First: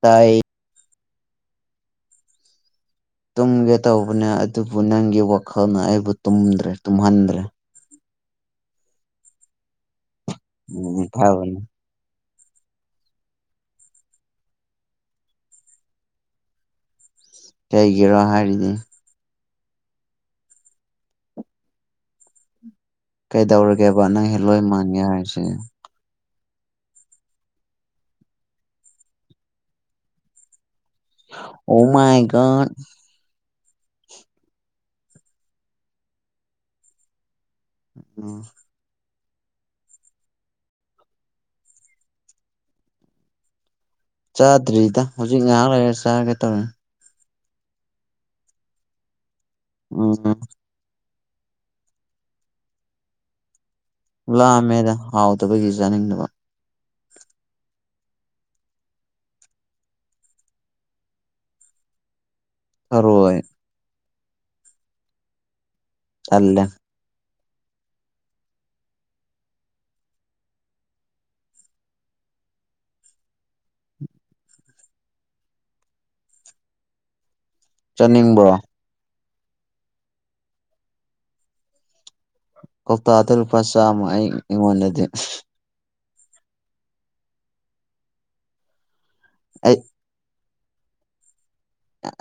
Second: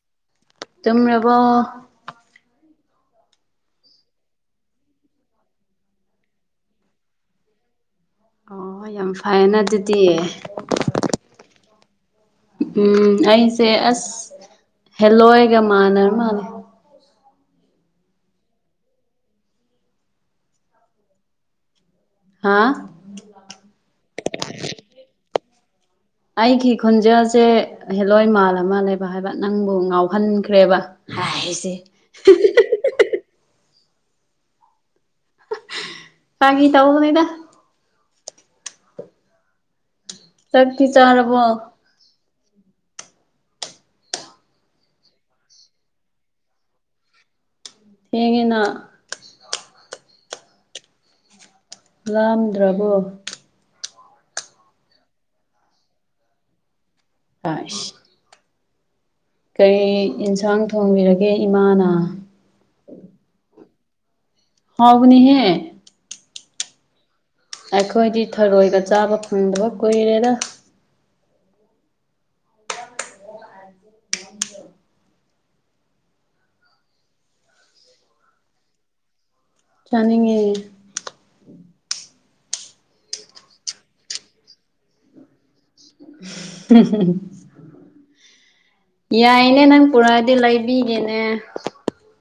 ꯇꯥꯏ ꯇꯨꯝ꯭ꯔꯔꯕꯣ ꯇꯨꯝꯒꯦ ꯇꯧꯕꯅꯦ ꯑꯗꯨꯕꯨ ꯅꯪꯒꯤ ꯋꯥꯈꯜꯅ ꯑꯩꯕꯨ ꯇꯨꯝꯗ꯭ꯔꯦ ꯇꯨꯝꯍꯟꯗ꯭ꯔꯦ ꯑꯣ ꯌꯥꯝ ꯐꯩꯌꯦꯅ ꯑꯗꯨꯗꯤꯌꯦ ꯎꯝ ꯎ ꯐꯕꯅꯤ ꯎꯝ ꯑꯩꯁꯦ ꯑꯁ ꯍꯦꯜꯂꯣꯏꯒ ꯃꯥꯟꯅꯔ ꯃꯥꯜꯂ ꯀꯩꯒꯤꯔꯥ ꯍꯥꯏꯔꯤꯗꯤ ꯍꯥꯥ ꯀꯩꯗꯧꯔꯒꯦꯕ ꯅꯪ ꯍꯦꯂꯣꯏ ꯃꯥꯟꯅꯤ ꯍꯥꯏꯁꯦ ꯑꯩꯒꯤ ꯈꯣꯟꯖꯦꯜ ꯍꯦꯜꯂꯣꯏ ꯃꯥꯜꯂ ꯃꯥꯜꯂꯦꯕ ꯍꯥꯏꯕ ꯅꯪꯕꯨ ꯉꯥꯎꯍꯟꯈ꯭ꯔꯦꯕ ꯑꯣ [unintelligible] [unintelligible] ꯐꯥꯒꯤ ꯇꯧꯅꯤꯗ ꯑꯣ ꯆꯥꯛꯇꯤ ꯆꯥꯔꯔꯕꯣ ꯆꯥꯗ꯭ꯔꯤꯗ ꯍꯧꯖꯤꯛ ꯉꯥꯏꯍꯥꯛ ꯂꯩꯔꯒ ꯆꯥꯒꯦ ꯇꯧꯔꯤꯅꯦ ꯌꯦꯡꯉꯤꯅ ꯎꯝ ꯂꯥꯝꯗ꯭ꯔꯕꯣ ꯂꯃꯦꯗ ꯍꯥꯎꯗꯕꯩꯒꯤ ꯆꯥꯅꯤꯡꯗꯕ [unintelligible] ꯀꯔꯤ ꯌꯦꯟꯁꯥꯡ ꯊꯣꯡꯕꯤꯔꯒꯦ ꯏꯃꯥꯅ ꯊꯔꯣꯏ ꯍꯥꯎꯒꯅꯤꯍꯦ ꯇꯜꯂꯦ ꯑꯩꯈꯣꯏꯗꯤ ꯊꯔꯣꯏꯒ ꯆꯥꯕ ꯐꯪꯗꯕ ꯀꯨꯏꯔꯦꯗ ꯆꯅꯤꯡꯕ꯭ꯔꯣ ꯆꯥꯅꯤꯡꯉꯦ ꯀꯧꯇꯥꯗ ꯂꯨꯄꯥ ꯆꯥꯝꯃ ꯑꯩ ꯑꯩꯉꯣꯟꯗꯗꯤ ꯌꯥꯏꯅꯦ ꯑꯩ ꯅꯪ ꯄꯨꯔꯥꯗꯤ ꯂꯩꯕꯤꯒꯦꯅꯦ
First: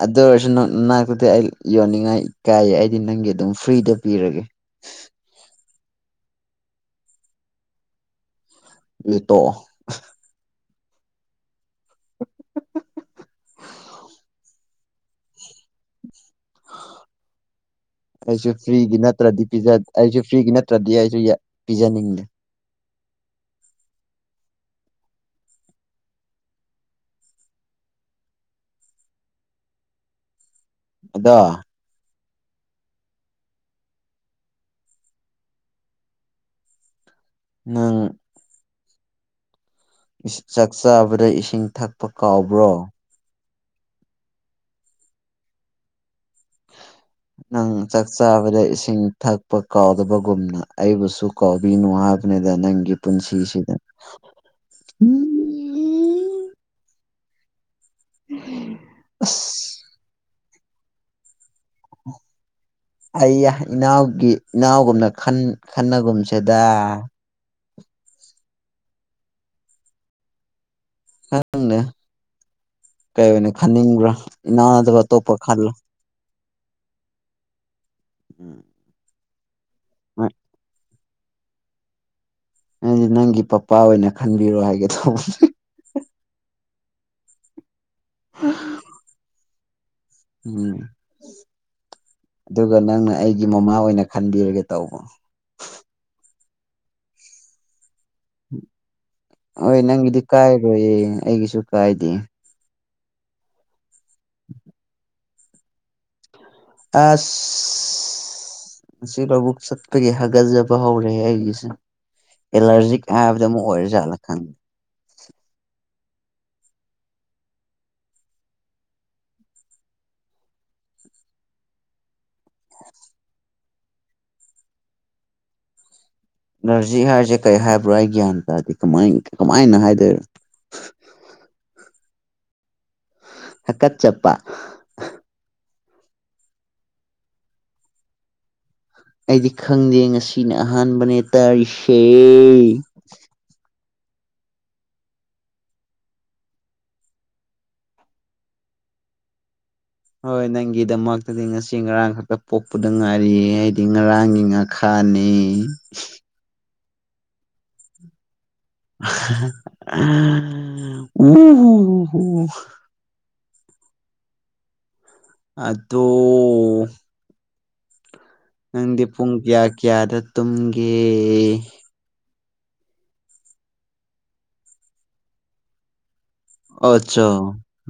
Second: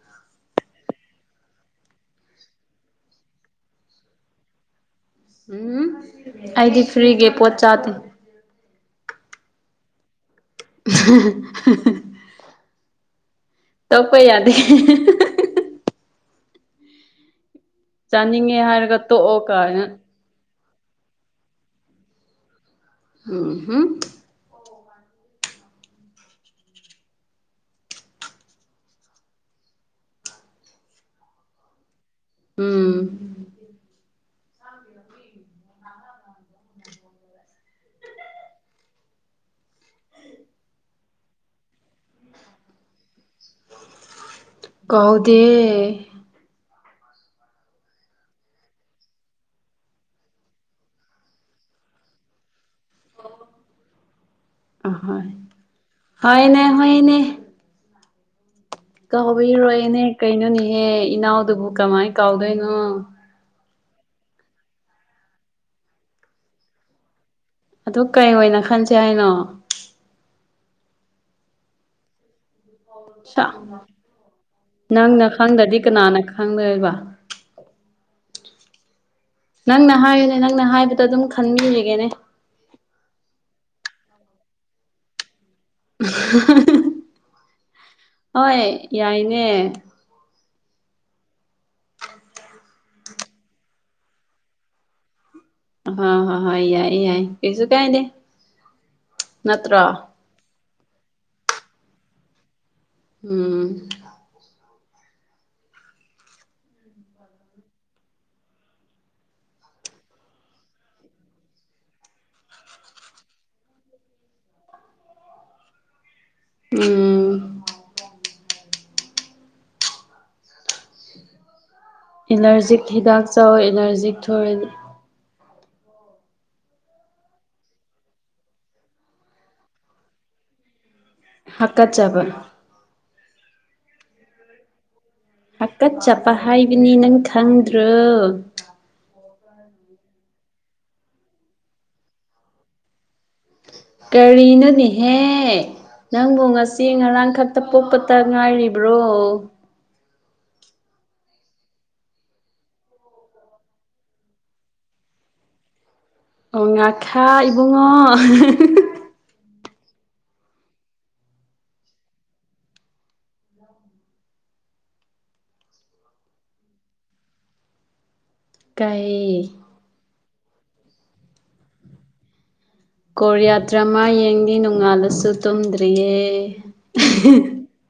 ꯑꯗꯨ ꯑꯣꯏꯔꯁꯨ ꯅꯅꯥꯛꯇꯨꯗꯤ ꯑꯩ ꯌꯣꯟꯅꯤꯡꯉꯥꯏ ꯀꯥꯏꯌꯦ ꯑꯩꯗꯤ ꯅꯪꯒꯤ ꯑꯗꯨꯝ ꯐ꯭ꯔꯤꯗ ꯄꯤꯔꯒꯦ [unintelligible] ꯎꯝ ꯑꯩꯗꯤ ꯐ꯭ꯔꯤꯒꯤ ꯄꯣꯠ ꯆꯥꯗꯦ ꯏꯇꯣ ꯇꯞꯄ ꯌꯥꯗꯦ ꯑꯩꯁꯨ ꯆꯥꯅꯤꯡꯉꯦ ꯐ꯭ꯔꯤꯒꯤ ꯍꯥꯏꯔꯒ ꯇꯣꯛꯑꯣ ꯅꯠꯇ꯭ꯔꯗꯤ ꯀꯥꯏꯅ ꯑꯩꯁꯨ ꯐ꯭ꯔꯤꯒꯤ ꯅꯠꯇ꯭ꯔꯗꯤ ꯑꯩꯁꯨ ꯄꯤꯖꯅꯤꯡꯉꯦ ꯎꯝ ꯍꯝ ꯑꯗꯣ ꯎꯝ ꯎ ꯅꯪ ꯆꯥꯛ ꯆꯥꯕꯗ ꯏꯁꯤꯡ ꯊꯛꯄ ꯀꯥꯎꯕ꯭ꯔꯣ ꯀꯧꯗꯦ ꯅꯪ ꯆꯥꯛ ꯆꯥꯕꯗ ꯏꯁꯤꯡ ꯊꯛꯄ ꯀꯥꯎꯗꯕꯒꯨꯝꯅ ꯑꯩꯕꯨꯁꯨ ꯀꯣꯕꯤꯅꯨ ꯍꯥꯏꯕꯅꯦ ꯗ ꯅꯪꯒꯤ ꯄꯨꯟꯁꯤꯁꯤꯗ ꯑꯍꯣꯏ ꯍꯣꯏꯅꯦ ꯍꯣꯏꯅꯦ [unintelligible] ꯀꯥꯎꯕꯤ ꯑꯁ ꯔꯣꯏꯅꯦ ꯀꯩꯅꯣꯅꯤꯍꯦ ꯏꯅꯥꯎꯗꯨꯕꯨ ꯀꯃꯥꯏ ꯀꯥꯎꯗꯣꯏꯅꯣ ꯑꯩ ꯌꯥ ꯏꯅꯥꯎꯒꯤ ꯏꯅꯥꯎꯒꯨꯝꯅ ꯈꯟꯅꯒꯨꯝꯁꯤꯗ ꯑꯗꯨ ꯀꯩ ꯑꯣꯏꯅ ꯈꯟꯁꯦ ꯍꯥꯏꯅꯣ ꯈꯪꯗꯦ ꯁꯥ ꯀꯩꯑꯣꯏ ꯈꯟꯅꯤꯡꯕ꯭ꯔꯥ ꯏꯅꯥꯎ ꯅꯠꯇꯕ ꯑꯇꯣꯞꯄ ꯈꯜꯂꯣ ꯍꯪꯅꯏꯕ ꯎꯝ ꯅꯪꯅ ꯍꯥꯏꯌꯨꯅꯦ ꯅꯪꯅ ꯍꯥꯏꯕꯗꯣ ꯑꯗꯨꯝ ꯈꯟꯃꯤꯔꯒꯦꯅꯦ ꯑꯩꯗꯤ ꯅꯪꯒꯤ ꯄꯄꯥ ꯑꯣꯏꯅ ꯈꯟꯕꯤꯔꯣ ꯍꯥꯏꯒꯦ ꯇꯧꯕꯁ ꯍꯣꯏ ꯌꯥꯏꯅꯦ ꯎꯝ ꯑꯗꯨꯒ ꯅꯪꯅ ꯑꯩꯒꯤ ꯃꯃꯥ ꯑꯣꯏꯅ ꯈꯟꯕꯤꯔꯒꯦ ꯇꯧꯕ ꯍ ꯍ ꯍ ꯌꯥꯏ ꯌꯥꯏ ꯀꯁꯨ ꯀꯥꯏꯇꯦ ꯍꯣꯏ ꯅꯪꯒꯤꯗꯤ ꯀꯥꯏꯔꯣꯏꯌꯦ ꯑꯩꯒꯤꯁꯨ ꯀꯥꯏꯗꯦ ꯎꯝ ꯑꯥꯁ ꯁꯤ ꯂꯧꯕꯨꯛ ꯆꯠꯄꯒꯤ ꯍꯥꯒꯠꯆꯕ ꯍꯧꯔꯦ ꯑꯩꯒꯤꯁꯦ ꯑꯦꯂꯔꯖꯤꯛ ꯍꯥꯏꯕꯗꯣ ꯑꯃꯛ ꯑꯣꯏꯔꯖꯥꯠꯂ ꯈꯪꯗꯦ ꯎꯝ ꯑꯦꯂꯔꯖꯤꯛ ꯍꯤꯗꯥꯛ ꯆꯥꯎꯋꯣ ꯑꯦꯂꯔꯖꯤꯛ ꯊꯣꯛꯑꯗꯤ ꯑꯦꯂꯔꯖꯤꯛ ꯍꯥꯏꯔꯤꯁꯦ ꯀꯔꯤ ꯍꯥꯏꯕ꯭ꯔꯣ ꯑꯩ ꯒ꯭ꯌꯥꯟ ꯇꯥꯗꯦ ꯀꯃꯥꯏ ꯀꯃꯥꯏꯅ ꯍꯥꯏꯗꯣꯏꯅꯣ ꯍꯥꯀꯠꯆꯕ ꯍꯀꯠ ꯖꯄ ꯍꯛꯀꯠ ꯆꯠꯄ ꯍꯥꯏꯕꯅꯤ ꯅꯪ ꯈꯪꯗ꯭ꯔꯣ ꯑꯩꯗꯤ ꯈꯪꯗꯦ ꯉꯁꯤꯅ ꯑꯍꯥꯟꯕꯅꯦ ꯇꯥꯔꯤꯁꯦ ꯀꯔꯤꯅꯣꯅꯤꯍꯦ ꯅꯪꯕꯨ ꯉꯁꯤ ꯉꯔꯥꯡ ꯈꯛꯇ ꯄꯣꯛꯄꯇ ꯉꯥꯏꯔꯤꯕ꯭ꯔꯣ ꯍꯣꯏ ꯅꯪꯒꯤꯗꯃꯛꯇꯗꯤ ꯉꯁꯤ ꯉꯔꯥꯡ ꯈꯛꯇ ꯄꯣꯛꯄꯗ ꯉꯥꯏꯔꯤꯌꯦ ꯍꯥꯏꯗꯤ ꯉꯔꯥꯡꯒꯤ ꯉꯥꯛꯇ ꯈꯅꯤ ꯑꯣ ꯉꯥꯈꯥ ꯏꯕꯨꯡꯉꯣ ꯑ ꯎ ꯍ ꯍꯣ ꯑꯗꯨꯗꯣ ꯅꯪꯗꯤ ꯄꯨꯡ ꯀꯩ ꯀꯌꯥ ꯀꯌꯥꯗ ꯇꯨꯝꯒꯦ ꯀꯣꯔꯣꯌꯥꯇ꯭ꯔꯃꯥ ꯌꯦꯡꯗꯤ ꯅꯣꯡꯉꯥꯜꯂꯁꯨ ꯇꯨꯝꯗ꯭ꯔꯤꯌꯦ ꯑꯠꯆꯥ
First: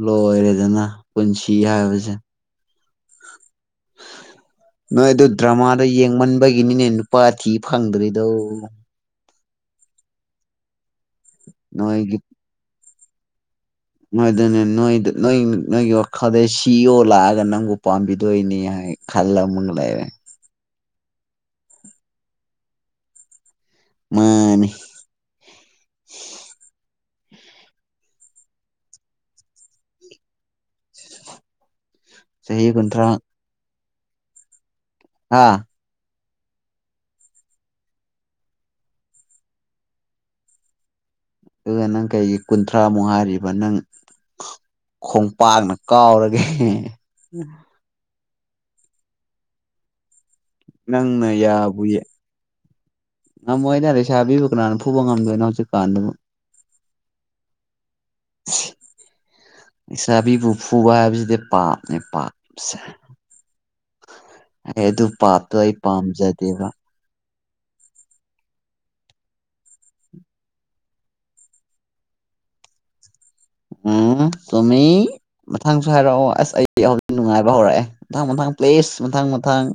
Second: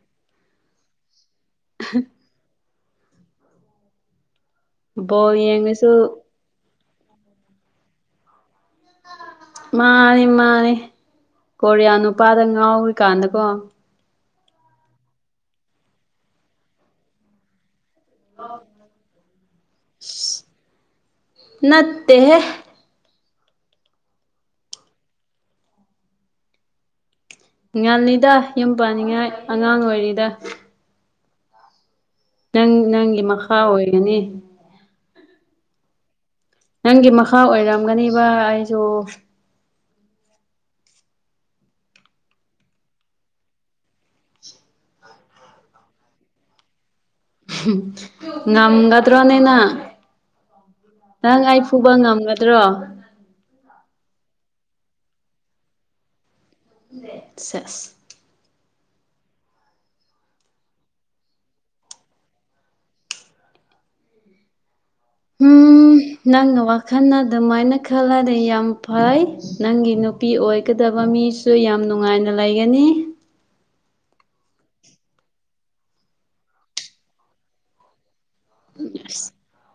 ꯂꯣꯏꯔꯦꯗꯅ ꯄꯨꯟꯁꯤ ꯍꯥꯏꯕꯁꯦ ꯅꯣꯏ ꯑꯗꯨ ꯕꯣꯜ ꯗ꯭ꯔꯃꯥꯗꯨ ꯌꯦꯡꯉꯁꯨ ꯌꯦꯡꯃꯟꯕꯒꯤꯅꯤꯅꯦ ꯅꯨꯄꯥ ꯊꯤ ꯐꯪꯗ꯭ꯔꯤꯗꯣ ꯃꯥꯅꯤ ꯃꯥꯅꯤ ꯀꯣꯔꯤꯌꯥ ꯅꯣꯏꯒꯤ ꯅꯨꯄꯥꯗ ꯉꯥꯎꯔꯤꯀꯥꯟꯗꯀꯣ ꯅꯪꯏꯗꯨꯗꯤ ꯅꯣꯏꯗ ꯅꯣꯏ ꯅꯣꯏꯒꯤ ꯃꯈꯥꯗ ꯁꯤꯌꯣ ꯂꯥꯛꯑꯒ ꯅꯪꯕꯨ ꯄꯥꯝꯕꯤ ꯗꯣꯏꯅꯤ ꯍꯥꯏ ꯈꯜꯂ ꯃꯨꯛ ꯂꯩꯔꯦ ꯅꯠꯇꯦꯍꯦ ꯃꯥꯅꯤ ꯉꯟꯂꯤꯗ ꯌꯨꯝ ꯄꯥꯟꯅꯤꯡꯉꯥꯏ ꯑꯉꯥꯡ ꯑꯣꯏꯔꯤꯗ ꯆꯍꯤ ꯅꯪ ꯀꯨꯟꯊ꯭ꯔꯥ ꯅꯪꯒꯤ ꯃꯈꯥ ꯑꯣꯏꯒꯅꯤ ꯑꯥ ꯅꯪꯒꯤ ꯃꯈꯥ ꯑꯣꯏꯔꯝꯒꯅꯤꯕ ꯑꯩꯖꯨ ꯑꯗꯨꯒ ꯅꯪ ꯀꯩꯒꯤ ꯀꯨꯟꯊ꯭ꯔꯥꯃꯨꯛ ꯍꯥꯏꯔꯤꯕ ꯅꯪ ꯈꯣꯡꯄꯥꯛꯅ ꯀꯥꯎꯔꯒꯦ ꯉꯝꯒ ꯇ꯭ꯔꯅꯦꯅ ꯅꯪꯅ ꯅꯪ ꯑꯩ ꯐꯨꯕ ꯉꯝꯒꯗ꯭ꯔꯣ ꯉꯝꯃꯣꯏꯅ ꯂꯩꯁꯥꯕꯤꯕ ꯀꯅꯥꯅ ꯐꯨꯕ ꯉꯝꯗꯣꯏꯅꯣ ꯍꯧꯖꯤꯛ ꯀꯥꯟꯗꯕꯨ ꯁꯖ [inaudible] ꯂꯩꯁꯥꯕꯤꯕꯨ ꯐꯨꯕ ꯍꯥꯏꯕꯁꯤꯗꯤ ꯄꯥꯞꯅꯦ ꯄꯥꯞꯁꯦ ꯑꯩ ꯑꯗꯨ ꯄꯥꯞꯇꯣ ꯑꯩ ꯄꯥꯝꯖꯗꯦꯕ ꯋꯥꯈꯜ ꯑꯗꯨꯃꯥꯏꯅ ꯈꯜꯂꯗꯤ ꯌꯥꯝ ꯐꯩ ꯅꯪꯒꯤ ꯅꯨꯄꯤ ꯑꯣꯏꯒꯗꯕ ꯃꯤ ꯁꯨ ꯌꯥꯝ ꯅꯨꯡꯉꯥꯏꯅ ꯂꯩꯒꯅꯤ ꯎꯝ ꯆꯨꯃꯤ ꯃꯊꯪꯁꯨ ꯍꯥꯏꯔꯛꯑꯣ ꯑꯁ ꯑꯩ ꯍꯧꯖꯤꯛ ꯅꯨꯡꯉꯥꯏꯕ ꯍꯧꯔꯛꯑꯦ ꯃꯊꯪ ꯃꯊꯪ ꯄ꯭ꯂꯤꯁ ꯃꯊꯪ ꯃꯊꯪ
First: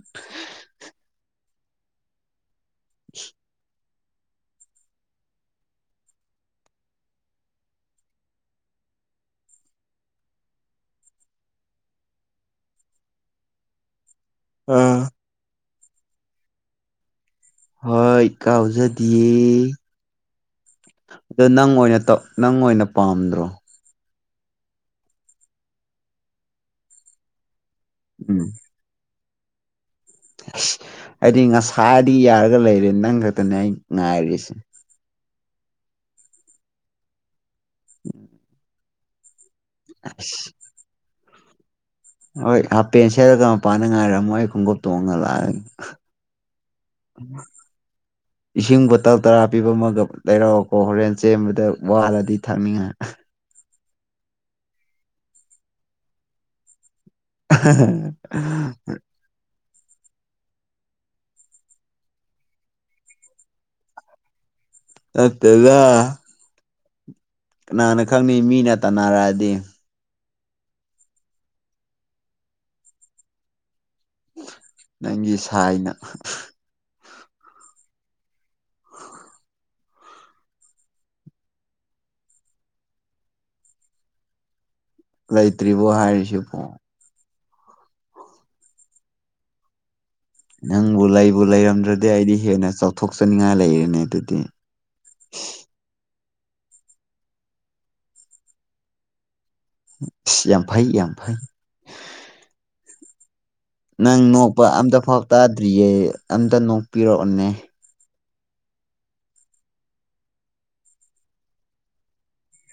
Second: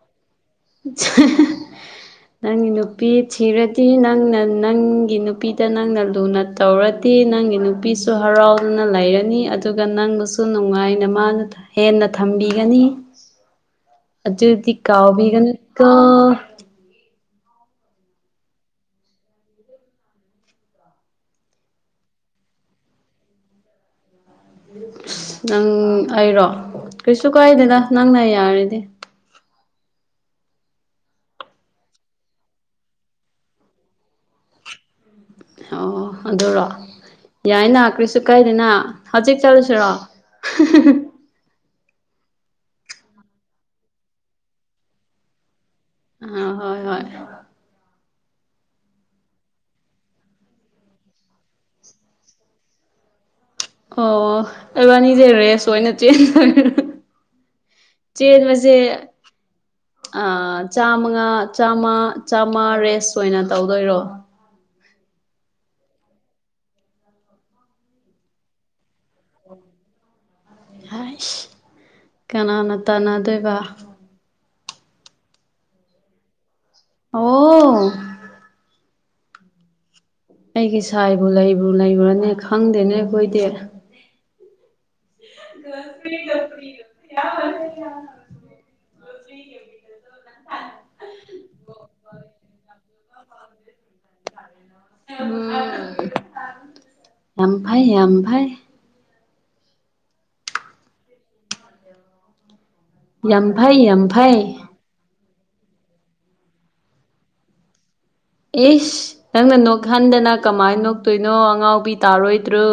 [unintelligible] ꯅꯪ ꯅꯨꯄꯤ ꯊꯤꯔꯠ ꯇꯤ ꯅꯪꯅ ꯅꯪꯒꯤ ꯅꯨꯄꯤꯗ ꯅꯪꯅ ꯂꯨꯅ ꯇꯧꯔꯗꯤ ꯅꯪꯒꯤ ꯅꯨꯞ ꯀꯩꯁꯨ ꯍꯔꯥꯎꯅ ꯂꯩꯔꯅꯤ ꯑꯗꯨꯒ ꯅꯪꯕꯨꯁꯨ ꯅꯨꯡꯉꯥꯏꯅ ꯃꯥꯅꯊꯝ ꯍꯦꯟꯅ ꯊꯝꯕꯤꯒꯅꯤ ꯑꯗꯨꯗꯤ ꯑꯥ ꯀꯥꯎꯕꯤꯒꯅꯨ ꯀꯣ ꯍꯣꯏ ꯀꯥꯎꯖꯗꯤꯌꯦ ꯗꯣ ꯅꯪ ꯑꯣꯏꯅ ꯇꯧ ꯅꯪ ꯑꯣꯏꯅ ꯄꯥꯝꯗ꯭ꯔꯣ ꯏꯁ ꯅꯪ ꯑꯩꯔꯣ ꯀꯩꯁꯨ ꯀꯥꯏꯗꯦꯅ ꯅꯪꯅ ꯎꯝ ꯌꯥꯔꯗꯤ ꯏꯁ ꯑꯩꯗꯤ ꯉꯁꯥꯏꯗꯩ ꯌꯥꯔꯒ ꯂꯩꯔꯦ ꯅꯪ ꯈꯛꯇꯅꯦ ꯑꯩ ꯉꯥꯏꯔꯤꯁꯤ ꯑꯣ ꯑꯗꯨꯔꯣ ꯌꯥꯏꯅ ꯀ꯭ꯔꯤꯁꯨ ꯀꯥꯏꯗꯦꯅ ꯍꯧꯖꯤꯛ ꯆꯠꯂꯨꯁꯤꯔꯣ ꯍꯣꯏ ꯍꯥꯞꯄꯦꯟ ꯁꯦꯠꯂꯒ ꯃꯄꯥꯟꯗ ꯉꯥꯏꯔꯝꯃꯣ ꯑꯩ ꯈꯣꯡꯉꯨꯞ ꯇꯣꯡꯉ ꯂꯥꯛꯑꯒꯦ ꯑ ꯍꯣꯏ ꯍꯣꯏ ꯏꯁꯤꯡ ꯕꯣꯇꯜ ꯇꯔꯥ ꯄꯤꯕ ꯑꯃꯒ ꯂꯩꯔꯛꯑꯣꯀꯣ ꯍꯣꯔꯦꯟ ꯆꯦꯟꯕꯗ ꯋꯥꯔꯗꯤ ꯊꯛꯅꯤꯡꯉꯥꯏ ꯑꯣ ꯏꯕꯥꯅꯤꯖꯦ ꯔꯦꯁ ꯑꯣꯏꯅ [unintelligible] ꯆꯦꯟꯕꯖꯦ ꯑ ꯆꯥꯃꯒ ꯆꯥꯃ ꯆꯥꯃ ꯔꯦꯁ ꯑꯣꯏꯅ ꯇꯧꯗꯣꯏꯔꯣ ꯅꯠꯇꯦꯗ ꯀꯅꯥꯅ ꯈꯪꯅꯤ ꯃꯤꯅ ꯇꯥꯟꯅꯔꯛꯑꯗꯤ ꯍꯥꯏꯁ ꯀꯅꯥꯅ ꯇꯥꯟꯅꯗꯣꯏꯕ ꯅꯪꯒꯤ ꯁꯥꯏꯅ ꯑꯣ ꯑꯩꯒꯤ ꯁꯥꯏꯕꯨ ꯂꯩꯕꯨ ꯂꯩꯕ꯭ꯔꯅꯦ ꯈꯪꯗꯦꯅꯦ ꯑꯩꯈꯣꯏꯗꯤ ꯂꯩꯇ꯭ꯔꯤꯕꯣ ꯍꯥꯏꯔꯤꯁꯤꯕꯣ [unintelligible] ꯅꯪꯕꯨ ꯂꯩꯕꯨ ꯂꯩꯔꯝꯗ꯭ꯔꯗꯤ ꯑꯩꯗꯤ ꯍꯦꯟꯅ ꯆꯥꯎꯊꯣꯛꯆꯅꯤꯡꯉꯥꯏ ꯂꯩꯔꯦꯅꯦ ꯑꯗꯨꯗꯤ ꯎꯝ ꯌꯥꯝ ꯐꯩ ꯌꯥꯝ ꯐꯩ ꯌꯥꯝ ꯐꯩ ꯌꯥꯝ ꯐꯩ ꯌꯥꯝ ꯐꯩꯌꯦ ꯅꯪ ꯅꯣꯛꯄ ꯑꯝꯇ ꯐꯥꯎ ꯇꯥꯗ꯭ꯔꯤꯌꯦ ꯑꯝꯇ ꯅꯣꯛꯄꯤꯔꯛꯑꯣꯅꯦ ꯏꯁ ꯅꯪꯅ ꯅꯣꯛꯍꯟꯗꯅ ꯀꯃꯥꯏꯅ ꯅꯣꯛꯇꯣꯏꯅꯣ ꯑꯉꯥꯎꯕꯤ ꯇꯥꯔꯣꯏꯗ꯭ꯔꯣ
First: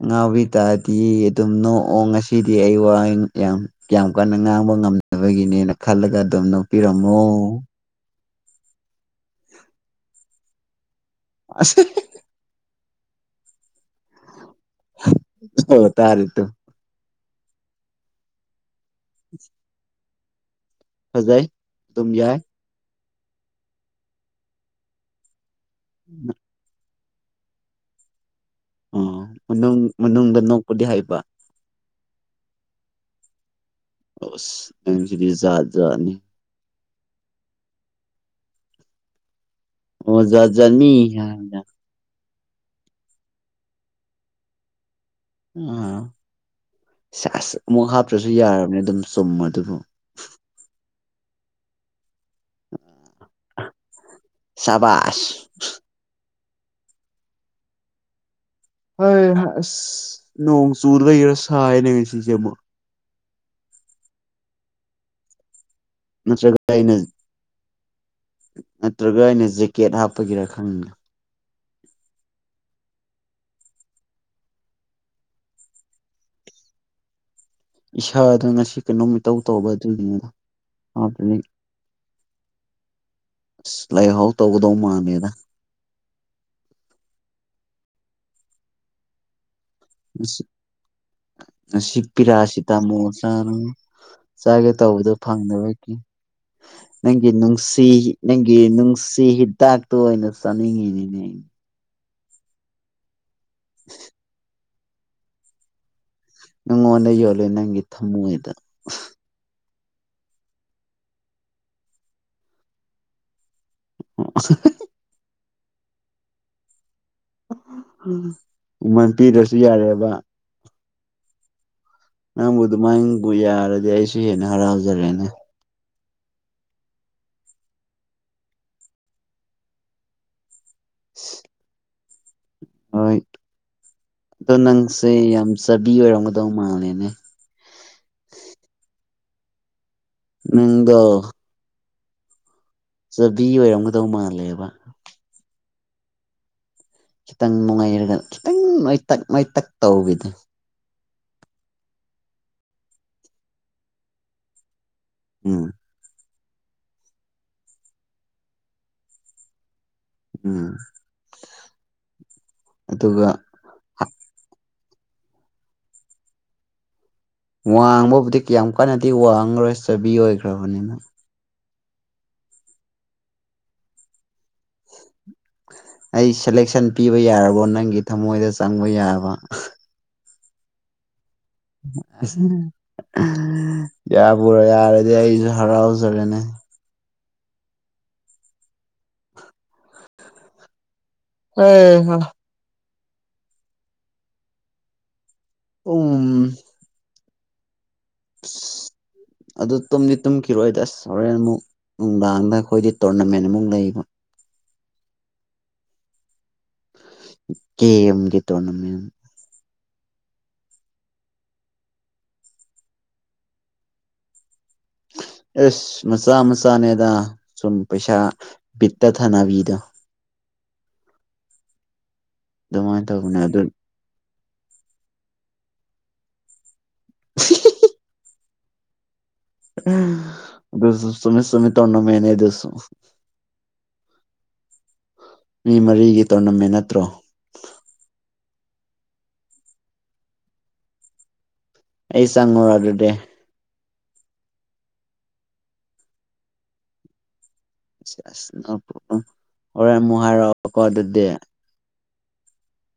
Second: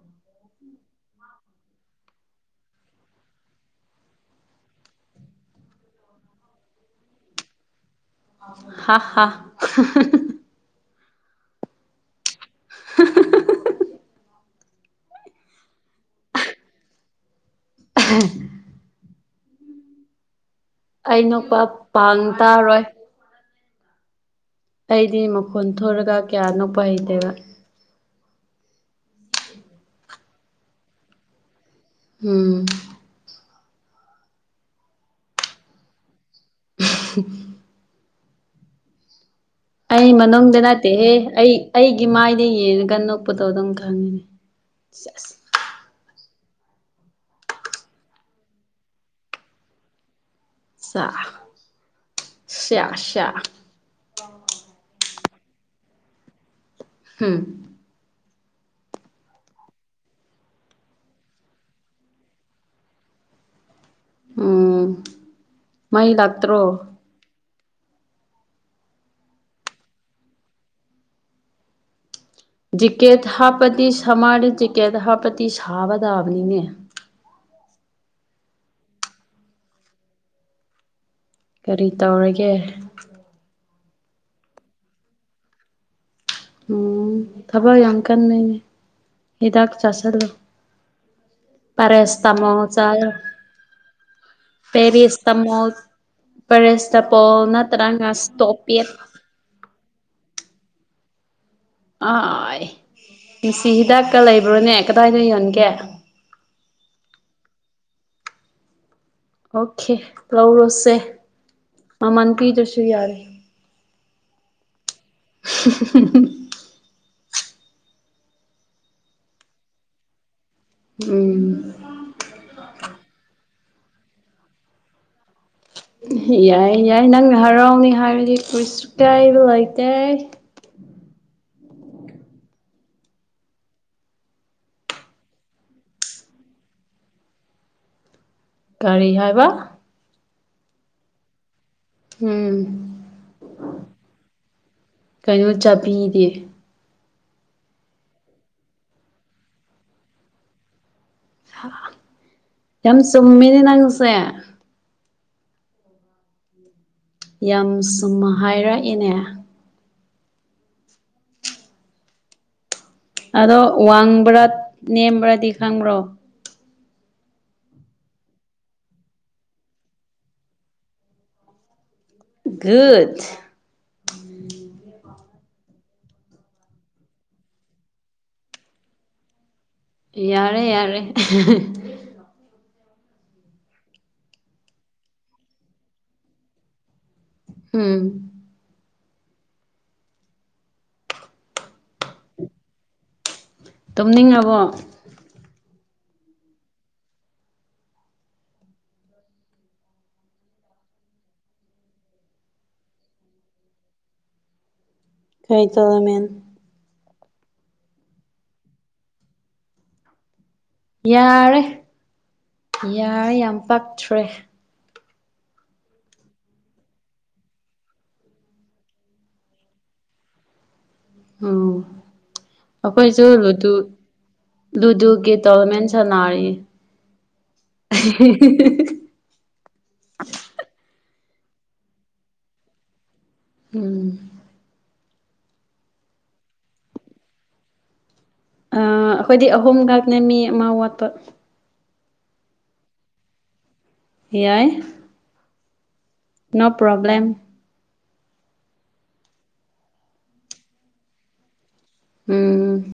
ꯑꯉꯥꯎꯕꯤ ꯇꯥꯗꯤꯌꯦ ꯑꯗꯨꯝ ꯅꯣꯛꯑꯣ ꯉꯁꯤꯗꯤ ꯑꯩ ꯋꯥ ꯌꯥꯝ ꯌꯥꯝ ꯀꯟꯅ ꯉꯥꯡꯕ ꯉꯝ ꯗꯕꯒꯤꯅꯦ ꯈꯜꯂꯒ ꯑꯗꯨꯝ ꯅꯣꯛꯄꯤꯔꯝꯃꯣ ꯍꯥ ꯍꯥ ꯑꯁ [unintelligible] ꯍꯨꯝ ꯇꯥꯔꯦꯇꯣ [unintelligible] [inaudible] ꯑꯩ ꯐꯖꯩ ꯅꯣꯛꯄꯥꯞ ꯑꯗꯨꯝ ꯄꯥꯡ ꯌꯥꯏ ꯇꯥꯔꯣꯏ ꯑꯩꯗꯤ ꯃꯈꯣꯟ ꯊꯣꯔꯒ ꯀ꯭ꯌꯥ ꯅꯣꯛꯄ ꯍꯩꯇꯦꯕ ꯎꯝ ꯃꯅꯨꯡ ꯃꯅꯨꯡꯗ ꯅꯣꯛꯄꯗꯤ ꯍꯩꯕ ꯎꯝ ꯑꯣꯁ ꯅꯪꯁꯤꯗꯤ ꯖꯥꯠ ꯖꯥꯠꯅꯤ [unintelligible] ꯑꯩ ꯑꯣ ꯖꯥꯠ ꯃꯅꯨꯡꯗ ꯖꯥꯠꯅꯤ ꯅꯠꯇꯦꯍꯦ ꯑꯩ ꯍꯥꯏꯕꯗ ꯑꯩ ꯏꯃꯥꯏꯗ ꯌꯦꯡꯉꯒ ꯅꯣꯛꯄꯗꯣ ꯑꯗꯨꯝ ꯈꯪꯉꯤꯅꯦ ꯁꯦꯁ ꯑ ꯁꯦꯁ ꯑꯃꯨꯛ ꯍꯥꯞꯇ꯭ꯔꯖꯨ ꯌꯥꯔꯝꯅꯦ ꯑꯗꯨꯝ ꯆꯨꯝꯃꯗꯨꯕꯨ ꯆꯥ ꯁꯤꯌꯥ ꯁꯤꯌꯥ ꯁꯕꯥꯥꯁ ꯎꯝ ꯍꯩ ꯍꯥꯥ ꯑꯁ ꯅꯣꯡ ꯆꯨꯔꯗꯅ ꯁꯥꯏꯅꯦ ꯉꯁꯤꯁꯦ ꯑꯃꯨꯛ ꯎꯝ ꯃꯩ ꯅꯠꯇ꯭ꯔꯒ ꯂꯥꯛꯇ꯭ꯔꯣ ꯑꯩꯅ ꯅꯠꯇ꯭ꯔꯒ ꯑꯩꯅ ꯖꯦꯛꯀꯦꯠ ꯍꯥꯞꯄꯒꯤꯔꯥ ꯈꯪꯗꯦ ꯖꯤꯛꯀꯦꯠ ꯍꯥꯞꯄꯗꯤ ꯁꯃꯔꯗ ꯖꯤꯛꯀꯦꯠ ꯍꯥꯞꯄꯗꯤ ꯁꯥꯕ ꯇꯥꯕꯅꯤꯅꯦ ꯏꯁꯥꯗꯨ ꯉꯁꯤ ꯀꯩꯅꯣꯝ ꯏꯇꯧ ꯇꯧꯕ ꯑꯗꯨꯒꯤꯅꯤꯗ ꯍꯥꯞꯄꯤꯁꯦ ꯀꯔꯤ ꯇꯧꯔꯒꯦ ꯑꯁ ꯂꯥꯏꯍꯧ ꯇꯧꯒꯗꯧ ꯃꯥꯥꯟꯂꯦꯗ ꯎꯝ ꯊꯕꯛ ꯌꯥꯝ ꯀꯟꯕꯩꯅꯦ ꯍꯤꯗꯥꯛ ꯆꯥꯁꯜꯂꯣ ꯉꯁꯤ ꯉꯁꯤ ꯄꯦꯔꯥꯁꯤꯇꯥꯃꯣꯜ ꯆꯥꯥꯕꯅꯦ ꯆꯥꯒꯦ ꯇꯧꯕꯗꯣ ꯄꯦꯔꯦꯁꯇꯥꯃꯣꯜ ꯐꯪꯗꯕꯒꯤ ꯅꯪ ꯄꯦꯔꯦꯁꯇꯥꯄꯣꯜ ꯅꯨꯡꯁꯤ ꯅꯠꯇ꯭ꯔꯒ ꯅꯪꯒꯤ ꯁ꯭ꯇꯣꯄꯦꯠ ꯅꯨꯡꯁꯤ ꯍꯤꯗꯥꯛ ꯇꯣ ꯑꯣꯏꯅ ꯆꯥꯅꯤꯡꯉꯤꯅꯤꯅꯦ ꯑꯥꯥꯏ ꯅꯨꯡꯁꯤ ꯍꯤꯗꯥꯛꯀ ꯂꯩꯕ꯭ꯔꯣꯅꯦ ꯀꯗꯥꯏꯗ ꯌꯣꯟꯒꯦ ꯅꯪꯉꯣꯟꯗ ꯌꯣꯜꯂꯦ ꯅꯪꯒꯤ ꯊꯝꯃꯣꯏꯗ ꯑꯣꯀꯦ ꯂꯧꯔꯣꯁꯦ ꯃꯃꯜ ꯄꯤꯗ꯭ꯔꯁꯨ ꯌꯥꯔꯦ ꯑꯣ [unintelligible] ꯃꯃꯜ ꯄꯤꯗꯔꯁꯨ ꯌꯥꯔꯦꯕ ꯎꯝ ꯅꯪꯕꯨ ꯑꯗꯨꯃꯥꯏꯅꯕꯨ ꯌꯥꯔꯗꯤ ꯑꯩꯁꯨ ꯍꯦꯟꯅ ꯍꯔꯥꯎꯖꯔꯦꯅꯦ ꯌꯥꯏ ꯌꯥꯏ ꯅꯪꯅ ꯍꯔꯥꯎꯅꯤ ꯍꯥꯏꯔꯗꯤ ꯀꯔꯤꯁꯨ ꯀꯥꯏꯕ ꯂꯩꯇꯦ [unintelligible] ꯍꯣꯏ ꯑꯗꯣ ꯅꯪꯁꯦ ꯌꯥꯝ ꯆꯕꯤ ꯑꯣꯏꯔꯝꯒꯗꯧ ꯃꯥꯜꯂꯦꯅꯦ ꯀꯔꯤ ꯍꯥꯏꯕ ꯅꯪꯗꯣ ꯎꯝ ꯆꯕꯤ ꯑꯣꯏꯔꯝꯒꯗꯧ ꯃꯥꯜꯂꯦꯕ ꯀꯩꯅꯣ ꯆꯥꯕꯤꯗꯤ ꯈꯤꯇꯪ ꯅꯣꯏꯔꯒ ꯈꯤꯇꯪ ꯅꯣꯏꯇꯛ ꯅꯣꯏꯇꯛ ꯇꯧꯕꯤꯗꯣ ꯌꯥꯝ ꯆꯨꯝꯃꯤꯅꯦ ꯅꯪꯁꯦ ꯎꯝ ꯌꯥꯝ ꯆꯨꯝꯅ ꯍꯥꯏꯔꯛꯑꯦꯅꯦ ꯎꯝ ꯑꯗꯨꯒ ꯑꯗꯣ ꯋꯥꯡꯕ꯭ꯔꯥ ꯅꯦꯝꯕ꯭ꯔꯥꯗꯤ ꯈꯪꯕ꯭ꯔꯣ ꯋꯥꯡꯕꯕꯨꯗꯤ ꯀꯌꯥꯝ ꯀꯟꯅꯗꯤ ꯋꯥꯡꯉꯔꯣꯏ ꯆꯥꯕꯤ ꯑꯣꯏꯈ꯭ꯔꯕꯅꯤꯅ ꯒꯨꯠ ꯑꯩ ꯁꯦꯂꯦꯛꯁꯟ ꯄꯤꯕ ꯌꯥꯔꯕꯣ ꯅꯪꯒꯤ ꯊꯃꯣꯏꯗ ꯆꯪꯕ ꯌꯥꯕ ꯌꯥꯔꯦ ꯌꯥꯔꯦ ꯌꯥꯕꯨ ꯌꯥꯔꯗꯤ ꯑꯩꯁꯨ ꯍꯔꯥꯎꯖꯔꯦꯅꯦ ꯎꯝ ꯑꯣ ꯍꯣ ꯇꯨꯝꯅꯤꯡꯉꯕꯣ ꯎꯝ ꯑꯁ ꯑꯗꯨ ꯇꯨꯝꯗꯤ ꯇꯨꯝꯈꯤꯔꯣꯏꯗ ꯑꯁ ꯍꯣꯔꯦꯟ ꯑꯃꯨꯛ ꯅꯨꯡꯗꯥꯡꯗ ꯑꯩꯈꯣꯏꯗꯤ ꯇꯣꯔꯅꯥꯃꯦꯟ ꯑꯃꯨꯛ ꯂꯩꯕ ꯀꯩ ꯇꯣꯔꯅꯥꯃꯦꯟ ꯒꯦꯝꯒꯤ ꯇꯣꯔꯅꯥꯃꯦꯟ ꯌꯥꯔꯦ ꯌꯥꯔꯦ ꯌꯥꯝ ꯄꯛꯇꯔꯦ ꯑꯦꯁ ꯃꯆꯥ ꯃꯆꯥꯅꯦꯗ ꯁꯨꯝ ꯄꯩꯁꯥ ꯕꯤꯠꯇ ꯊꯥꯅꯕꯤꯗꯣ ꯎꯝ ꯑꯗꯨꯃꯥꯏꯅ ꯑꯩꯈꯣꯏꯁꯨ ꯇꯧꯕꯅꯦ ꯑꯗꯨ ꯂꯗꯨ ꯂꯨꯗꯨꯒꯤ ꯇꯣꯔꯅꯥꯃꯦꯟ ꯁꯥꯟꯅꯔꯤ ꯑꯗꯨꯖꯨ ꯆꯨꯝꯃꯦ ꯆꯨꯝꯃꯦ ꯇꯣꯔꯅꯥꯃꯦꯟꯅꯦ ꯑꯗꯨꯖꯨ ꯎꯝ ꯃꯤ ꯃꯔꯤꯒꯤ ꯇꯣꯔꯅꯥꯃꯦꯟ ꯅꯠꯇ꯭ꯔꯣ ꯑ ꯑꯩꯈꯣꯏꯗꯤ ꯑꯍꯨꯝ ꯈꯛꯅꯦ ꯃꯤ ꯑꯃ ꯋꯥꯠꯄ ꯑꯩ ꯆꯪꯉꯨꯔ ꯑꯗꯨꯗꯤ ꯌꯥꯏ ꯅꯣ ꯄ꯭ꯔꯣꯕ꯭ꯂꯦꯝ ꯑꯁ ꯍꯣꯔꯦꯟ ꯑꯃꯨꯛ ꯍꯥꯏꯔꯛꯑꯣꯀꯣ ꯑꯗꯨꯗꯤ ꯎꯝ